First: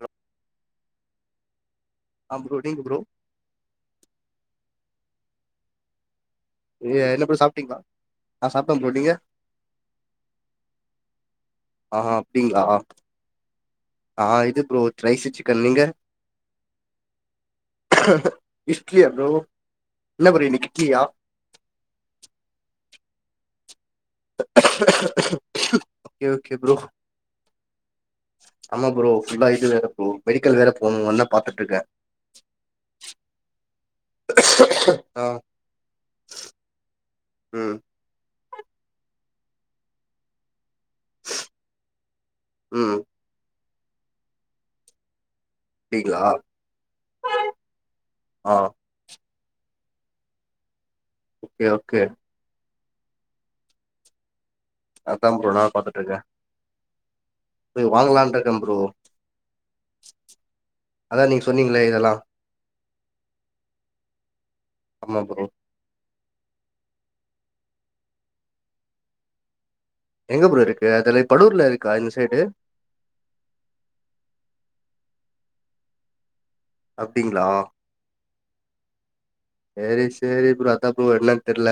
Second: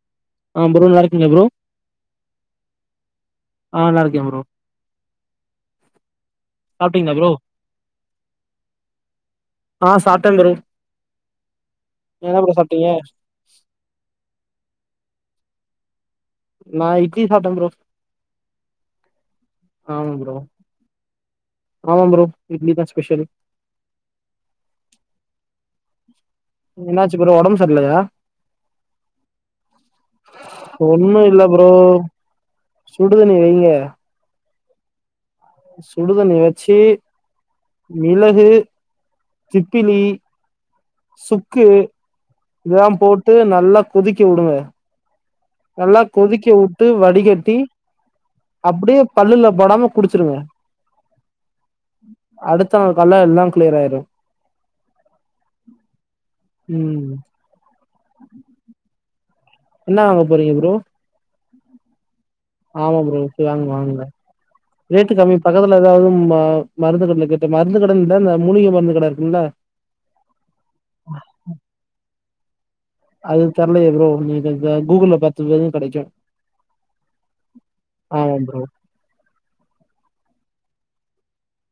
அ அ ப்ரோ நல்லா இருக்கீங்களா ப்ரோ அ ப்ரோ நீங்க ப்ரோ அ நல்லா இருக்கேன் ப்ரோ என்ன ப்ரோ சாப்பிட்டீங்களா ஆ சாப்பிட்ட ப்ரோ நீங்க ஆ சாப்ட்டே ப்ரோ ஆ என்ன ப்ரோ அப்டிங்களா சாப்ட்டீங்க ஆ இது ப்ரோ ரைஸ் சிக்கன் நீங்க நா இட்லி சாப்ட்டே ப்ரோ ஆமா ப்ரோ [unintelligible] ஆமா ப்ரோ இட்லி தா ஸ்பெஷல் ஓகே ஓகே ப்ரோ என்னாச்சு ப்ரோ ஒடம்பு சரி இல்லையா ஆமா ப்ரோ ஃபுல்லா இது வேற ப்ரோ மெடிக்கல் வேற ஒண்ணு போணும்னா இல்ல பாத்துட்டு ப்ரோ இருக்கேன் சுடுதண்ணி வைங்க ஆ சுடுதண்ணி வச்சு ம் மிளகு, திப்பிலி சுக்கு இதெல்லா ம் போட்டு நல்லா கொதிக்க வுடுங்க நல்லா அப்டிங்களா கொதிக்க வுட்டு வடிகட்டி ஆ அப்டியே பல்லுல படாம குடிச்சிருங்க ஓகே ஓகே அடுத்த நாள் கால்ல எல்லா கிளியர் ஆயிரு அதா ப்ரோ நா பாத்துட்டு இருக்க ம் போய் வாங்கலானு இருக்க ப்ரோ என்ன வாங்க போறீங்க ப்ரோ அதா நீங்க சொன்னீங்களே இதெல்லா ஆமா ப்ரோ போய் வாங்குங்க வாங்குங்க ரேட்டு ஆமா கம்மி ப்ரோ பக்கத்து ல ஏதாவது ம மருந்து கடைல கேட்டு மருந்து கடைல இல்ல இந்த மூலிகை மருந்து கடை இருக்கும்ல எங்க ப்ரோ இருக்கு அதுலா படூகூர்ல இருக்கா இந்த சைடு அது தெர்லயே ப்ரோ நீங்க இந்த கூகுள்ல பாத்து பாருங்க கெடைக்கு அப்டிங்ளா ஆமா ப்ரோ சேரி சேரி ப்ரோ அதா ப்ரோ என்னன்னு தெர்ல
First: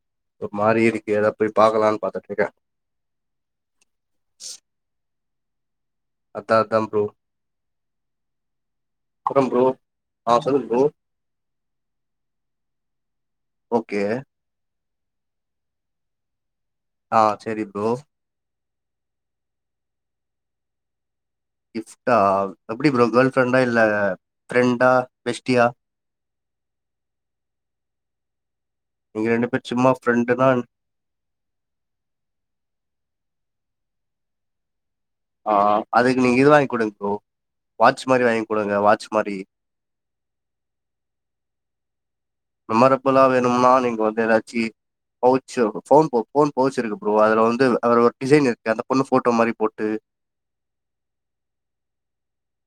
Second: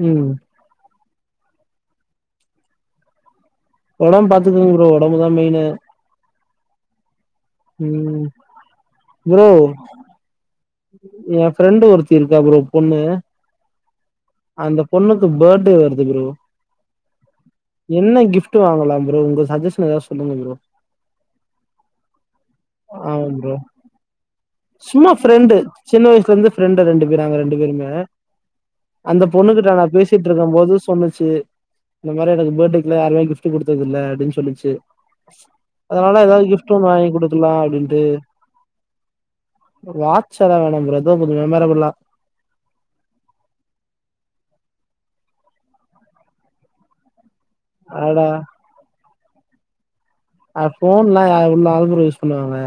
ம் ஒரு மாரி இருக்கு ஏதா போய் பாக்கலான்னு பாத்துட்டு இருக்கே ஒடம்ப பாத்துக்கோங்க ப்ரோ ஒடம்புதா மெயினு அதா அதா ப்ரோ ம், ப்ரோ ஆ சொல்லுங் எ ஃப்ரெண்டு ஒருத்தி இருக்கா ப்ரோ பொண்ணு ஓகே அந்த பொண்ணுக்கு பர்த்டே வருது ப்ரோ, ஆ சரி ப்ரோ என்ன கிஃப் ட்டு வாங்கலா ப்ரோ? உங்க சஜஷன் ஏதாவது சொல்லுங்க ப்ரோ கிஃப்ட்டா எப்டி ப்ரோ கேர்ள் ஃப்ரெண்டா இல்ல ஃப்ரெண்டா சும்மா ஃப்ரெண்டு பெஸ்ட்டியா சின்ன வயசுல இருந்து ஃப்ரெண்டு ரெண்டு பேரு நாங்க ரெண்டு பேருமே அந்த நீங்க ரெண்டு பொண்ணு பேர் கிட்ட நா சும்மா பேசிட்டு ஃப்ரெண்டுனா இருக்கும் போது சொல்லுச்சு இந்த மாரி எனக்கு பர்த்டேக்குலா யாருமே கிஃப்ட் குடுத்தது இல்ல அப்டின்னு சொல்லிச்சு ஆ அதனால அதுக்கு நீங்க ஏதாவது இது கிஃப்ட் ஒன்னு குடுங்க வாங்கி ப்ரோ குடுக்கலா அப்டின்ட்டு வாட்ச் மாரி வாங்கி குடுங்க வாட்ச் மாரி வாட்ச் எல்லா வேணா ப்ரோ எதோ கொஞ்சோ மெமரபுல்லா மெமரபுல்லா வேணும்னா நீங்க வந்து ஏதாச்சு பவுச் ஃபோன் ஃபோன் பவுச் இருக்கு ப்ரோ அதுல வந்து ஒரு அடடா டிசைன் இருக்கு அந்த பொண்ணு போட்டோ மாரி போட்டு அ ஃபோன்லா யா எவ்ளோ நாள் ப்ரோ யூஸ் பண்ணுவாங்க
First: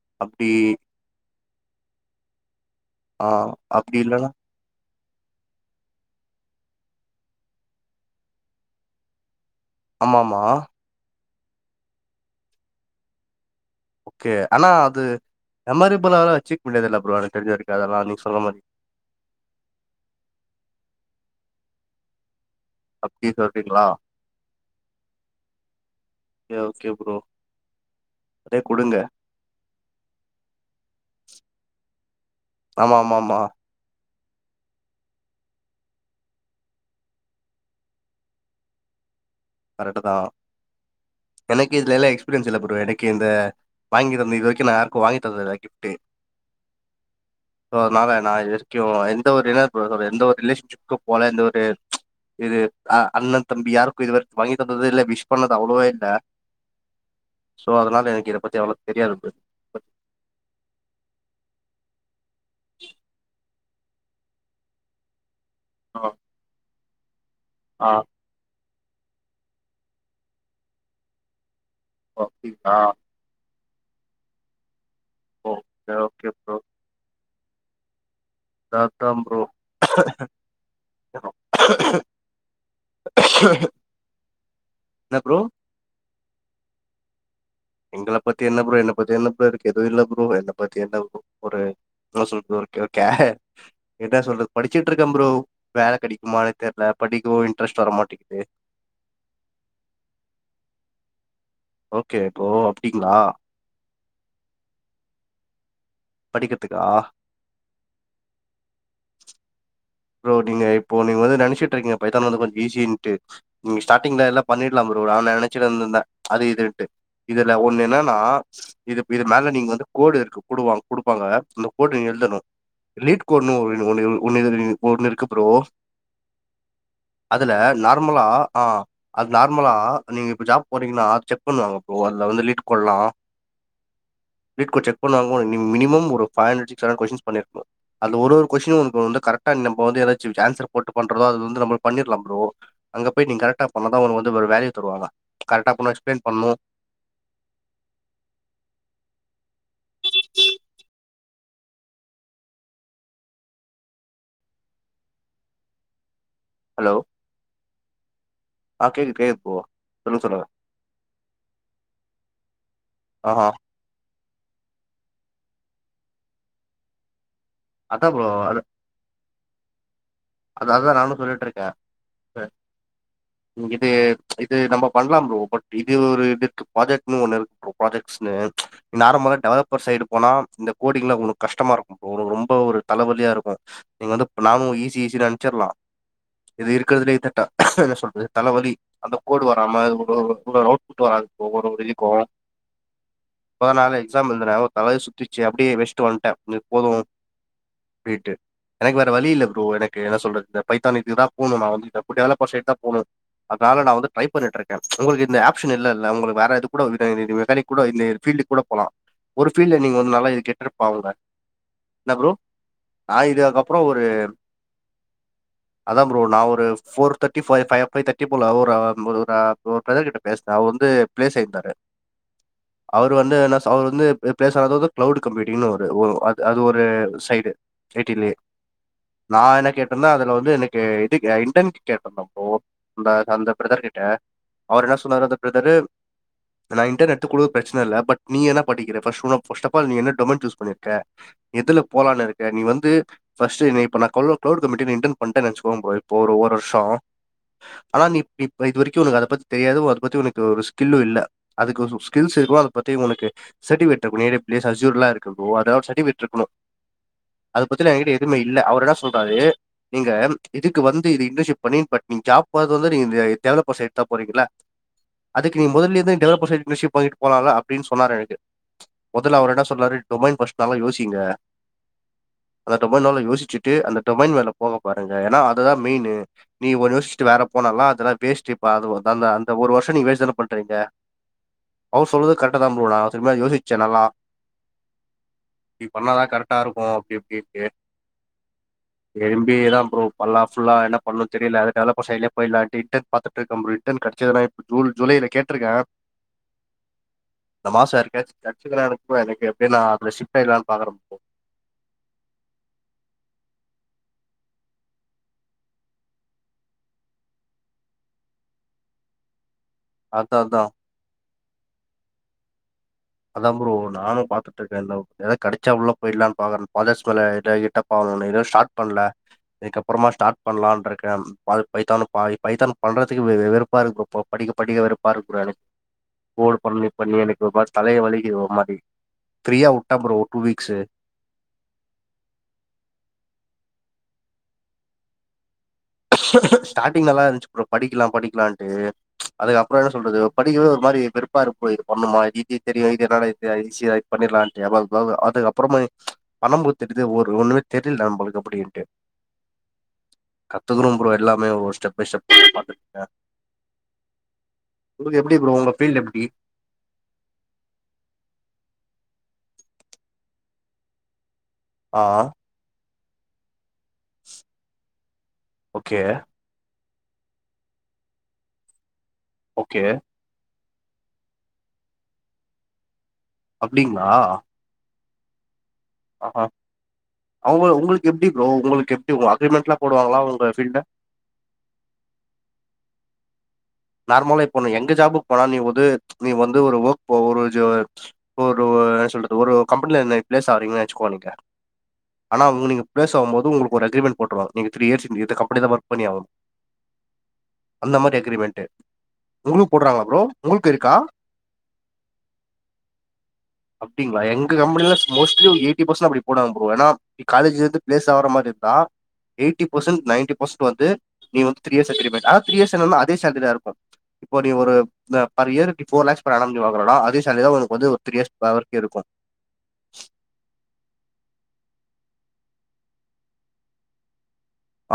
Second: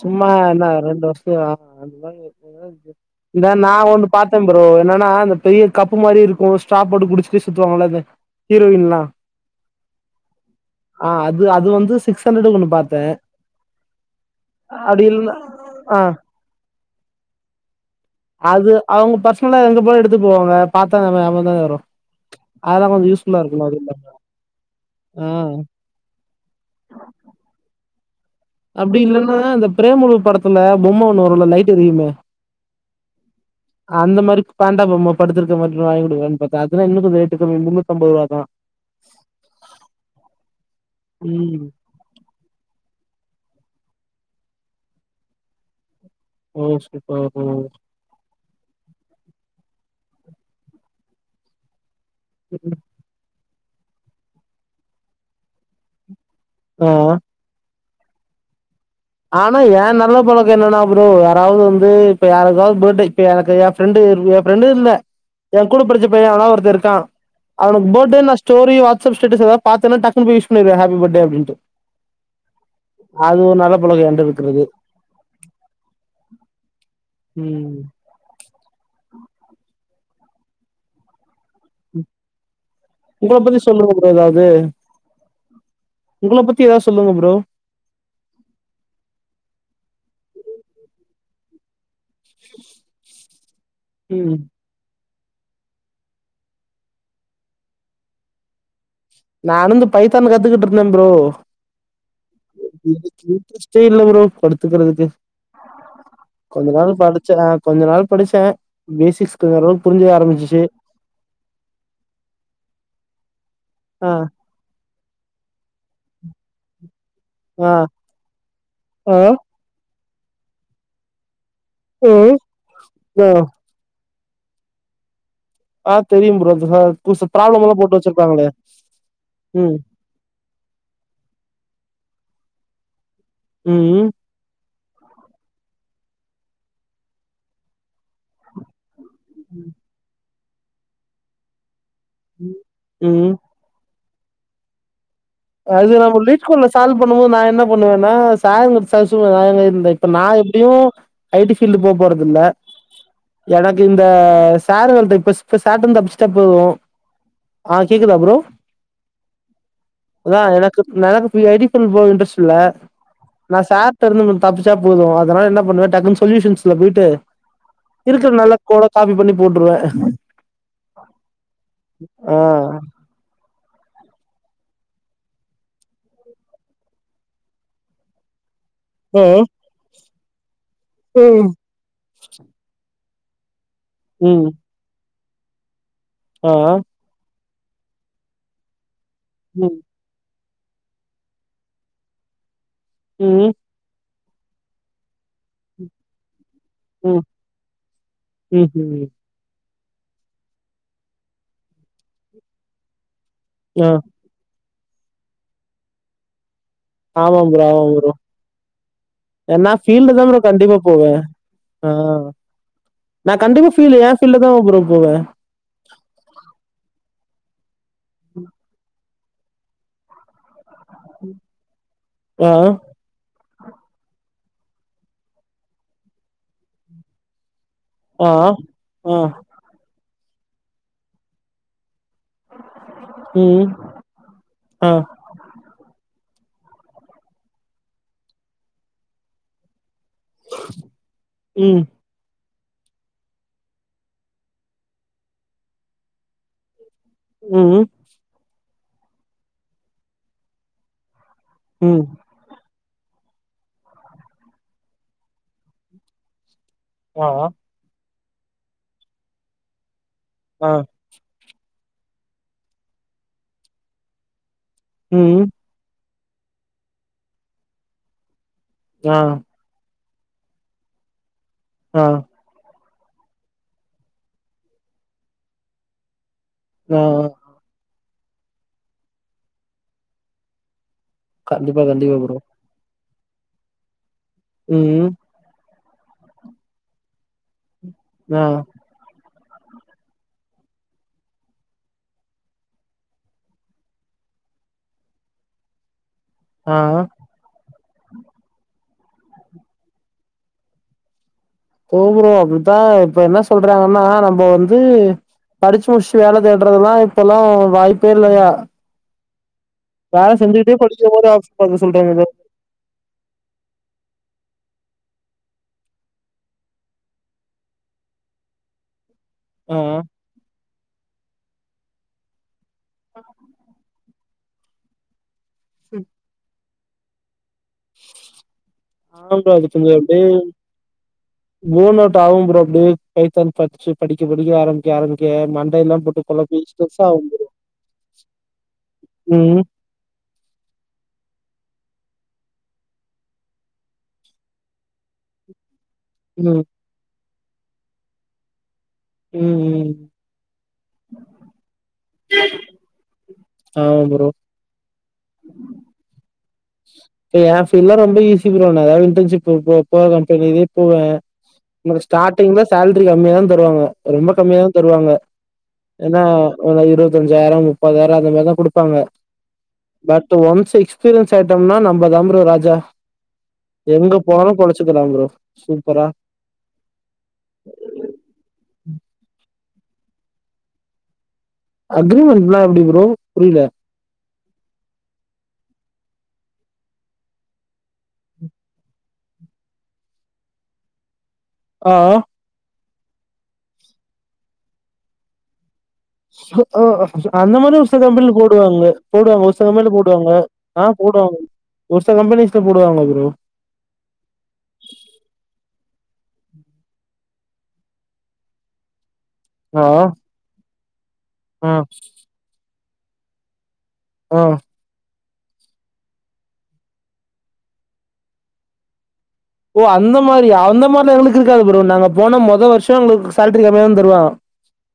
சும்மா அப்டி என்ன ரெண்டு வருஷ க்கா ஆ இந்த நா அப்டி ஒன்னு இல்லன்னா பாத்தே ப்ரோ என்னன்னா அந்த பெரிய கப்பு மாரி இருக்கு ஸ்ட்ரா போட்டு குடிச்சுட்டே சுத்துவாங்கல்ல அத ஹீரோயின்லா ஆமாமா ஆ அது அது வந்து சிக்ஸ் ஹண்ட்ரடக்கு ஒன்னு பாத்தே ஓகே ஆனா அது அப்டி இல்ல ஆ மெமரபில்லாலா வச்சிக்க முடியாதுல்ல ப்ரோ எனக்கு தெரிஞ்ச வரைக்கு அதெல்லா நீங் அது அவங்க பர்சனலா எங்க போனாலு எடுத்து போவாங்க பாத்தா நம்ம ஞாபகந்தானே வரு அதெல்லா கொஞ்சோ யூஸ் அப்டி ஃபுல்லா இருக்க மாதிரி சொல்றீங்களா இல்ல, ஆ ஓகே ஓகே ப்ரோ அதே குடுங்க அப்டி இல்லன்னா இந்த பிரேமலு படத்துல பொம்மை ஒண்ணு வரு இல்ல லைட் எரியுமே ஆமாமாமா அந்த மாரி பேண்டா பொம்மா படுத்திருக்க மாரி வாங்கி குடுக்கலான் பாத்தா அதுனா இன்னு கொஞ்சோ ரேட்டு கம்மி முன்னூத்தம்பது ரூபாதான் கரெக்ட்டுதான் ம் எனக்கு இதுல எல்லா எக்ஸ்பீரியன்ஸ் இல்ல ப்ரோ எனக்கு இந்த வாங்கி தந்தது இது வரைக்கு நான் யாருக்கு வாங்கி தந்ததில்ல கிஃப்ட்டு ஓ சூப்பரா போனாங்க சோ அதனால நா இது வரைக்கு எந்த ஒருனா எப்டி சொல்றது எந்த ஒரு ரிலேஷன்ஷிப்க்கு போல எந்த ஒரு இது அ அண்ணன் தம்பி யாருக்கு இது வரைக்கு வாங்கி தந்ததுல்ல விஷ் பண்ணது அவ்ளவா இல்ல ஆ சோ அதனால எனக்கு இது பத்தி அவ்ளவா தெரியாது ப்ரோ ஆனா என் நல்ல பழக்கோ என்னன்னா ப்ரோ யாராவது வந்து இப்ப யாருக்காவது ப்ர்த்டே இப்ப எனக்கு ஃப்ரெண்ட்டு என் ஃப்ரெண்ட்டு இல்ல என் கூட படிச்ச ஆ பையன் எவனா ஒருத்தன் இருக்கான் அவனுக்கு ஆ ப்ர்த்டே நெஷ் ஸ்டோரி வாட்ஸ்அப் ஸேட்டஸ் எதா பாத்தன்னா டக்குன்னு போயி விஷ் பண்ணிருவன் ஹேப்பி ப்ர்த்டே அப்டின்ட்டு ஓ அப்படிங்ளா அது ஒ நல்ல பழக்கோ என்ட்ட இருக்கறது ஓ ஓகே ஓகே ப்ரோ ம் சாப்ட்டன் ப்ரோ உங்கள பத்தி சொல்லுங்க ப்ரோ எதாவது என்ன ப்ரோ உங்கள பத்தி எதாவது சொல்லுங்க ப்ரோ எங்கள பத்தி என்ன ப்ரோ என்ன பத்தி என்ன ப்ரோ இருக்கு எதுவு இல்ல ப்ரோ என்ன பத்தி என்ன ப்ரோ ஒரு என்னா சொல்றது ஒ ஒரு கே என்னா ம் சொல்றது படிச்சிட்டு இருக்கன் ப்ரோ வேல கெடைக்குமான்னே தெர்ல படிக்கவு இன்ட்ரெஸ்ட் வர மாட்டீங்கிது நானு இந்த பைத்தான் கத்துக்கிட்டிருந்தன் ப்ரோ ஓகே ப்ரோ அப்டிங்களா ச்சை இல்ல ப்ரோ படுத்துக்கிறதுக்கு கொஞ்ச படிக்கிறதுக்கா நாள் படு ச்ச கொஞ்ச நாள் படிச்சன் பேசிக்ஸ் கொஞ்சோ ஓரளவு புரிஞ்ச ப்ரோ ஆரம்பிச்சுச்சு நீங்க இப்போ நீங்க வந்து நெனச்சிட்டுருக்கீங்க பைத்தான் வந்து கொஞ்சோ ஈஸின்ட்டு நீங்க ஆ ஸ்டார்டிங்ல எல்லா பண்ணிடலாம் ப்ரோ நா நெனச்சிட்டு இருந்தன் அது இதுன்ட்டு இதுல ஆ ஒண்ணு என்னன்னா இது ஆ இது மேல நீங்க வந்து கோடு இருக்கு போடுவாங்க குடுப்பாங்க அந்த கோடு நீங்க உ எழுதணு லீட் ஆ கோடுன்னு ஒன்னு ஒன்னு ஒன்னு இருக்கு ப்ரோ ஆ தெரியும் ப்ரோ அந்த புதுசு அதுல ப்ராப்ளம் எல்லா போட்டு நார்மலா வச்சிருப்பாங்களே ஆ அது நார்மலா ம் நீங்க இப்போ ஜாப் போறீங்கன்னா செக் பண்ணுவாங்க ப்ரோ அதுல வந்து லீட்டு் கொள்லா ம் வீட்ல கோடு செக் பண்ணுவாங்கோ நீங்க மினிமம் ஒரு five hundreds six hundred question பண்ணிருக்கனு அந்த ஒரு ஒரு கொஷின் உனக்கு வந்து ன்ட்டா என்ன ப்ரோ எதாச்சு சான்சர் போட்டு பண்றதோ அது வந்து நம்ம பண்ணிர்லாம் ப்ரோ அங்க போய்ட்டு ம் நீங்க கரெக்ட்டா பண்ணாதான் உங்க வந்து ஒரு வேல்யூ தருவாங்கலா அது நம்ம லீட்ஸ் கோடுல சால்வ் பண்ணும்போது நான் என்ன பண்ணுவன்னா [unintelligible] இந்த இப்ப நா எப்டியு ஐ டி ஃபீல்டுல போ போறது இல்ல எனக்கு இந்த சேறுகளிட்ட இப்ப சே சேட்டன் தப்பிச் சா போது ஹலோ ஆ கேக்குதா ப்ரோ ஆ கேக் கேக்குது ப்ரோ சொல்லுங்க சொல்லுங்க அதான் எனக்கு எனக்கு எடிஷன் போ இன்ட்ரெஸ்ட் இல்ல ஆஹா நா சா ர்ட்டா இருந்து நம்ம தப்பிச்சா போது அதனால என்ன பண்ணுவன் டக்குன்னு சொல்யூஷன்ஸ்ல போயிட்டு அதான் ப்ரோ இருக்கிற நல்ல கோட காப்பி பண்ணி போட்டுருவன் அதுஅதா நானு சொல்லிட்ருக்கே ஆ இது இது நம்ப பண்லா ப்ரோ பட் இது ஒரு இடுக்கு ப்ராஜெக்ட்னு ஒண்ணு இருக் ப்ராஜெக்ட்ஸ்ஸினு ஆ நார்மலா டெவலப்பர் சைடு போனா இந்த கோடிங்ல உனுக் ம் கஷ்டமா இருக்கு ப்ரோ ரொம்ப ஒரு தலைவலியா இருக்கு நீங் வந்து ம் நானு ஈஸி ஈஸி நென்ச்சிர்லா ஆ இது இருக்கிறதுலே இத ட என்ன சொல்றது தலைவலி அந்த கோடு ம் வராம அவுட் புட் வராதுவ் [unintelligible] ம் இப்பதா நானே எக்ஸாம் எழ்துன தலயே சு எந்ச்சி அப்டியே வெஸ்டு வன்ட்டே போதும் ம் ரேட்டு ம் எனக்கு ம் வேற வழி இல்ல ப்ரோ எனக் என்ன சொல்றது இந்த பைத்தானுக்குதா போனு நா வந்து எப் டெவலப்பர் சைடு தா போனு அதால ஆ நா வந்து டிரை பண்ணிட்ருக் உங்ளுக்கு இந்த ஆப்ஷன் இல்லல்ல உங்ளுக்கு வேற எது கூட ஒரு இதாய்னி நீ ஆமா ப்ரோ மெக்கானிக் கூட ஆமா இந்த ப்ரோ இயர் ஃபீல்டுக் கூட போலா ஒரு நா பீல்ல நீங்க வ ஃபீல்டு தா ப்ரோ நறைய கண்டிப்பா கேட்ருப்பாங்க போவே ஆ நா கண்டிப்பா இதுக்கப்புறம் ஃபீல் எ ஃபீல்லு தா ப்ரோ போவே அதா ப்ரோ நா ஒரு ஃபோர் தேர்டிஃபைவ் பைவ் தேர்டி போர்ல ஒரு ஒரு ஒரு பிரதர் கிட்ட பேச்ன அவர் வந்து பிளேஸ் அய்டாரு ஆ அவர் வந்து இன்ன அவர் வந்து பிளேஸ் ஆனது வந்து கிளவுட் கம்ப்பேட்டிங்னு ஒரு அ அது ஒரு சைடு ஆ ஆ ம் ஆ என்ன கேட்டிருந்த அதுல வந்து எனக்கு இது இண்டன்க்கு கேட்டிருந்தாப்போ அந்த அந்த ம் பிரதர் கிட்ட அவரு ஆ என்ன சொன்னாரு அந்த பிரதரு நா இன்டன் எட்து கூடு பிரச்ன இல்ல பட் நீ என்ன படிக்கிற பஸ்ட் நா ஃபுஸ்டபால் நீ என்ன டொமன் சூஸ் பண்ணிர்க்க ம் எதுல போலான் இருக்க நீ வந்து ஃபஸ்ட்டு இப்ப நா [unintelligible] மட்டு நீ இன்டர்ன் பண்டனு வச்சுகோங் ப்ரோ இப்போ ஒரு வர்ஷோ ம் ஆனா நீ இப் இப்ப இது வரைக்கு உனக் அத பத்தி தெரியாது அத பத்தி உனக்கு ஒரு ஸ்கில்லு இல்ல ம் அதுக்கோசம் ஸ்கில்ஸ் இருக்குவ பத்தி உனுகு சர்டிவேட் அப் நேடே பிளேஸ் ஆவ சுயூர்ல இருக்கு ப்ரோ அதாவ்து சர்டிவேட் ருக்குணு ஆ அதபத்தன ஏங்கிட்ட எதுமே இல்ல அவர் இன்ன சொல்றாரு நீங்க ஆ இதுக்கு வந் இதுக் இது இன்டர்ஷிப் பண்ணி பட் நீங் ஜாப்பாது வந்து நீங் இந்த டெவலப்பர் சைட்தா போறீங்ள ம் அதுக்கு நீங் முதலிந்தே டெவலப்பர் சைட் இன்டர்ஷிப் வாங்கிட்டு போலல அப்டின் சொன்னாரு எனக்கு ஆ முதல்ல அவரு இன்ன சொன்னாரு ரொம்பய்ம் பஸ் நல்லா யோசிங்க ஆ அந்த டொமைன் வேல யோச்சுட்டு அந்த டொமைன் வேல போக பாருங்க ஏனா அதுதா மெயினு நீ ஒன் ஆ யோச்சிட்டு வேற போனலா அதுலா வேஸ்டுபா அந்த ஒரு நாள்தா அந்த ஒரு வர்ஷ நீ வேஸ்ட் தான பண்றீங்க கண்டிப்பா அவர் கண்டிப்பா சொல்றது ப்ரோ கரெட்டா தா ப்ரோ நா திரும்பயு யோசிச்சே நல்லா ம் நீ பண்ணாதா கரெட்டா இருக்கு அப்டி எப்டி இருக்கு ஆ எம் பி யே தா ப்ரோ பண்லா ஃபுல்லா என்னா பண்ணு தெரியல அத டெவலப்பர் சைட்லயே போய்லான்டு இன்டர்ன் பாத்துட்டு இருக்க ஃப்ரோ இன்டர்ன் கெட்சுதுனா இப் ஜூன் ஜூலைல கேட்ருக்கே ஆ இந்த மாசோ யார்கிட்டயாச்சு கெட்சுதுனா எனக்கு எப்டினா அது ஷிப்ட் ஆயிரலான்னு பாக்ர ப்ரோ போகுனு அப்டிதா இப்ப என்ன சொல்றாங்கன்னா நம்ப வந்து படுச்சு முடிச்சு வேல தேட்றதெல்லா இப்பெல்லா வாய்ப்பே இல்லயா வேல அதா அதா செஞ்சிட்டே பஸ்டே போது ஆபிஸ் பாக்க சொல்றாங்க ங்க அதா ப்ரோ நானு பாத்துட்ருக்கே இந்த ஏதாது கெடச்சா உள்ள போயிட்லான் பாக்கறே [unintelligible] கிட்ட பாக்கனு இரு ஸ்டார்ட் பண்ல ஆ இதுக்கப்றமா ஸ்டார்ட் பண்லான்ட்ருக்கே பா பைத்தானு பாய் பைத்தான் பண்றதுக்கு வெ வெறுப்பாருக்கு ப்ரோ போ படிக்க படிக்க வெறுப்பாருக்கு ப்ரோ எனக் கோடு பண்ணி பண்ணி எனக்கு வாச் தலையே வலிக்கிது ஒரு மாரி ஆமா ப்ரோ அது ஃப்ரீயா உட்ட ஃப்ரோ ஒரு டூ வீக்ஸு போனவுட் ஆகும் ப்ரோ அப்டியே பைத்தான் படிச்சு படிக்க படிக்க ஆரம்பிக்க ஆரம்பிக்க மண்டையெல்லா போட்டு கொழப்பி ஸ்ட்ரெஸ் ஸ்டார்ட்டிங் நல்லா ஆகும் இருந்துச்சி ப்ரோ படிக்கலா படிக்கலான்ட்டு ம் அதுக்கப்ரோ என்ன சொல்றது படிக்கவே ஒரு மாரி வெறுப்பா இருக்கு ஃப்ரோ இது பண்ணுமா இதி இது தெரியு இது என்னடா இது [unintelligible] பண்ணிரலான்ட்டு எபக் பவ் அதுக்கப்றமா ம் பண்ணம்போது தெரிது ஒரு ஒண்ணுமே தெரியல நம்மளுக்கு அப்டின்ட்டு ம் ம் கத்துக்கறும் ப்ரோ எல்லாமே ஒரு ஸ்டெப் பை ஸ்டெப்பா பாத்து ஆமா ப்ரோ உங்களுக்கு எப்டி ப்ரோ உங்க ஃபீல்டு எப்பிடி க ஏ பீல்லா ரொம்ப ஈஸி ப்ரோ நான் எதாவது இன்டர்ன்ஷிப்பு போ போற கம்பெனிவே போவே ஆ நமக்கு ஸ்டார்டிங்ல சேல்ரி கம்மியா தா தருவாங்க ரொம்ப கம்மியா தா தருவாங்க ஓகே ஏன்னா ஓல இருவத்தஞ்சாயிரோ முப்பதாயிரோ அந்த மாரிதா குடுப்பாங்க ஓகே பட்டு ஒன்ஸ் எக்ஸ்பீரியன்ஸ் ஆயிட்டம்னா நம்மதாம் ப்ரோ ராஜா அப்படிங்களா எங்கப் போனாலு பொழச்சுக்கலா ப்ரோ சூப்பரா ஆஹா அவங்க உங்கள்க் எப்டி ப்ரோ உங்களுக்கெப்டி உங்க அக்ரிமெண்ட்லா போடுவாங்களா உங்க ஃபீல்ட்ல அக்ரிமெண்ட்னா எப்டி ப்ரோ புரியலே நார்மலா இப்பொ ந எங்க ஜாபுக் போனாலு நீ வந்து நீ வந்து ஒரு ஒர்க் போ ஒரு ஜோ ஒரு வ என்ன சொல்றது ஒரு கம்பெனில நெ பிளேஸ் ஆகுறீங்கனு வச்சுக்கோ நீங்க ஆஹ் ஆன உங்க நீங்க ப்ளேஸ் ஆகும் போது உங்களுக்கு ஒரு அக்ரிமெண்ட் போட்ருவாங்க நீங்க த்ரீ இயர்ஸ் இங்க இந்த கம்பனிதா வொர்க் ஆ அந்த மாரி ஒரு சில கம்பெனில போடுவாங்க போடுவாங்க ஒருசில உங்களுக்கு கம்பெனில போடுறாங்களா ப்ரோ போடுவாங்க உங்களுக்கு இருக்கா ஆஹ் போடுவாங்க ஒரு சில கம்பெனீஸ்ல போடுவாங்க ப்ரோ அப்டிங்களா எங்க கம்பெனில மோஸ்ட்லீ ஒரு எய்ட்டீ பெர்சன்ட் அப்டி போடுவாங்க ப்ரோ ஏனா இ காலேஜிலந்து பிளேஸ் ஆவுற மாரி இருந்தா எயிட்டி ஆ ஃப்ரசன்ட் நைன்டி ஃப்ரசன்ட் வந்து நீ வந்து ஆ த்ரீ இயர் அக்ரீமன்ட் ஆனா த்ரீ இயர்ஸ் ஆனானா அதே சேலரீதா இருக் இப்போ ஆ நீ ஒரு த பெர் இயருக் போர் லேக்ஸ் பெர் ஆனம் வாங்குறனா அதே சேலரிதா உனக்கு வந்து ஒரு த்ரீ இயர்ஸ் பே வரைக்கு இருக்கு ஓ அந்த மாரியா அந்த மாரிலா எங்களுக்கு இருக்காது ப்ரோ நாங்க போன மொத வருஷோ எங்களுக்கு சேலரி கம்மியாதா தருவா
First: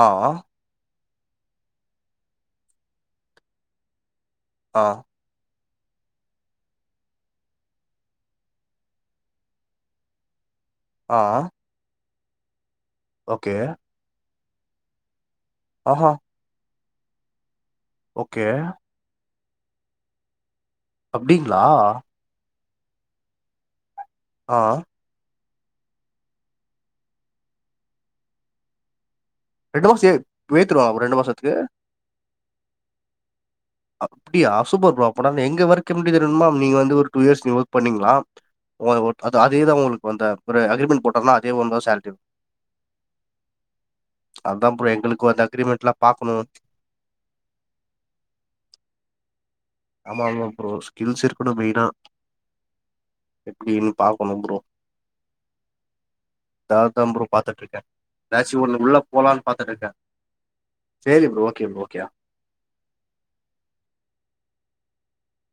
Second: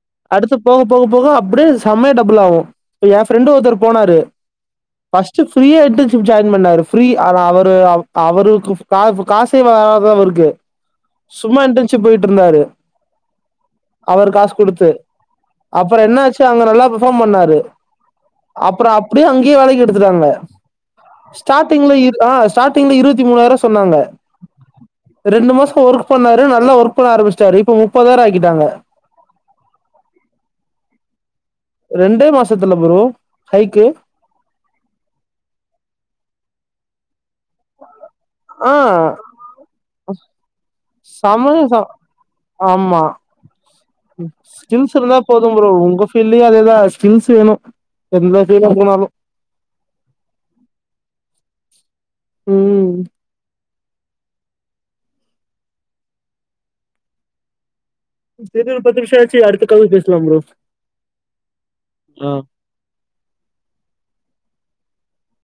ஆ அடுத்து போக போக போக அப்டியே செமையா டபுள் ஆகூ இப்ப எஏ ஃப்ரெண்டு ஒருத்தரு போனாரு ஆ பஸ்ட்டு ஃப்ரீயா இன்டென்ஷிப் ஜாயின் பண்ணாரு ஃப்ரீ ஆனா அவரு அவ் அவருக்கு ஸ்டாஃபூ காசே வலாதவருக்கு ஆ சும்மா இன்டர்ன்ஷிப் போயிட்ருந்தாரு ஓகே அவரு காசு குடுத்து அப்பறோ ஆஹா என்ன ஆச்சி அங்க நல்லா பெர்ஃபார்ம் பண்ணாரு ஓகே அப்புறோ அப்டியே அங்கேயே வேலைக்கெடுத்துட்டாங்க அப்டிங்களா ஸ்டாட்டிங்ல இரு ஆ ஸ்டார்டிங்ல இருவத்தி மூணாயிருவா சொன்னாங்க ஆஹ் ரெண்டு மாசோ ஒர்க் பண்ணாரு நல்லா ஒர்க் பண்ண ஆரம்பிச்சிட்டாரு இப்ப முப்பதாயிரோ ஆக்கிட்டாங்க ரெண்டு மாசோ ஏ வேத்துருவாம் ரெண்டு மாசத்துக்கு ரெண்டே மாசத்துல புரோ ஹைக்கூ அப்டியா சூப்பர் ப்ரோ அப்பனா எங்க ஒர்க் எப்டி தெரினுமா நீங்க வந்து ஒரு டூ இயர்ஸ் நீங்க ஒர்க் பண்ணீங்ளாம் ஆ ஓ அந் ஒர்க் அது அதேதா ஒங்களுக்கு வந்த ஒரு அக்ரிமெண்ட் போட்டார்னா அதே சமய ஒன்தா ச சேலரி ஆமா அதா ப்ரோ ஸ்கில்ஸ் இருந்தா எங்களுக்கு அந்த போதும் ப்ரோ அக்ரிமெண்ட்லா உங்க பாக்கணு ஃபீல்ய அதேதா கில்ஸ் வேணு எந்த ஃபீல்ல போனாலு ஆமா ஆமா ப்ரோ ஸ்கில்ஸ் இருக்கணு மெயினா ம் எப்டினு பாக்கணு ப்ரோ அத தா ப்ரோ பாத்துட்டு இருக்கே எதாச்சி சரி ஒரு ஒண்ணு உள்ள பத்து நிமிஷோ போலானு ஆச்சு அடுத்த பாத்துட்டு கால்ல இருக்கே பேசலாம் ப்ரோ செரி ப்ரோ ஓகே ஓகே ஆ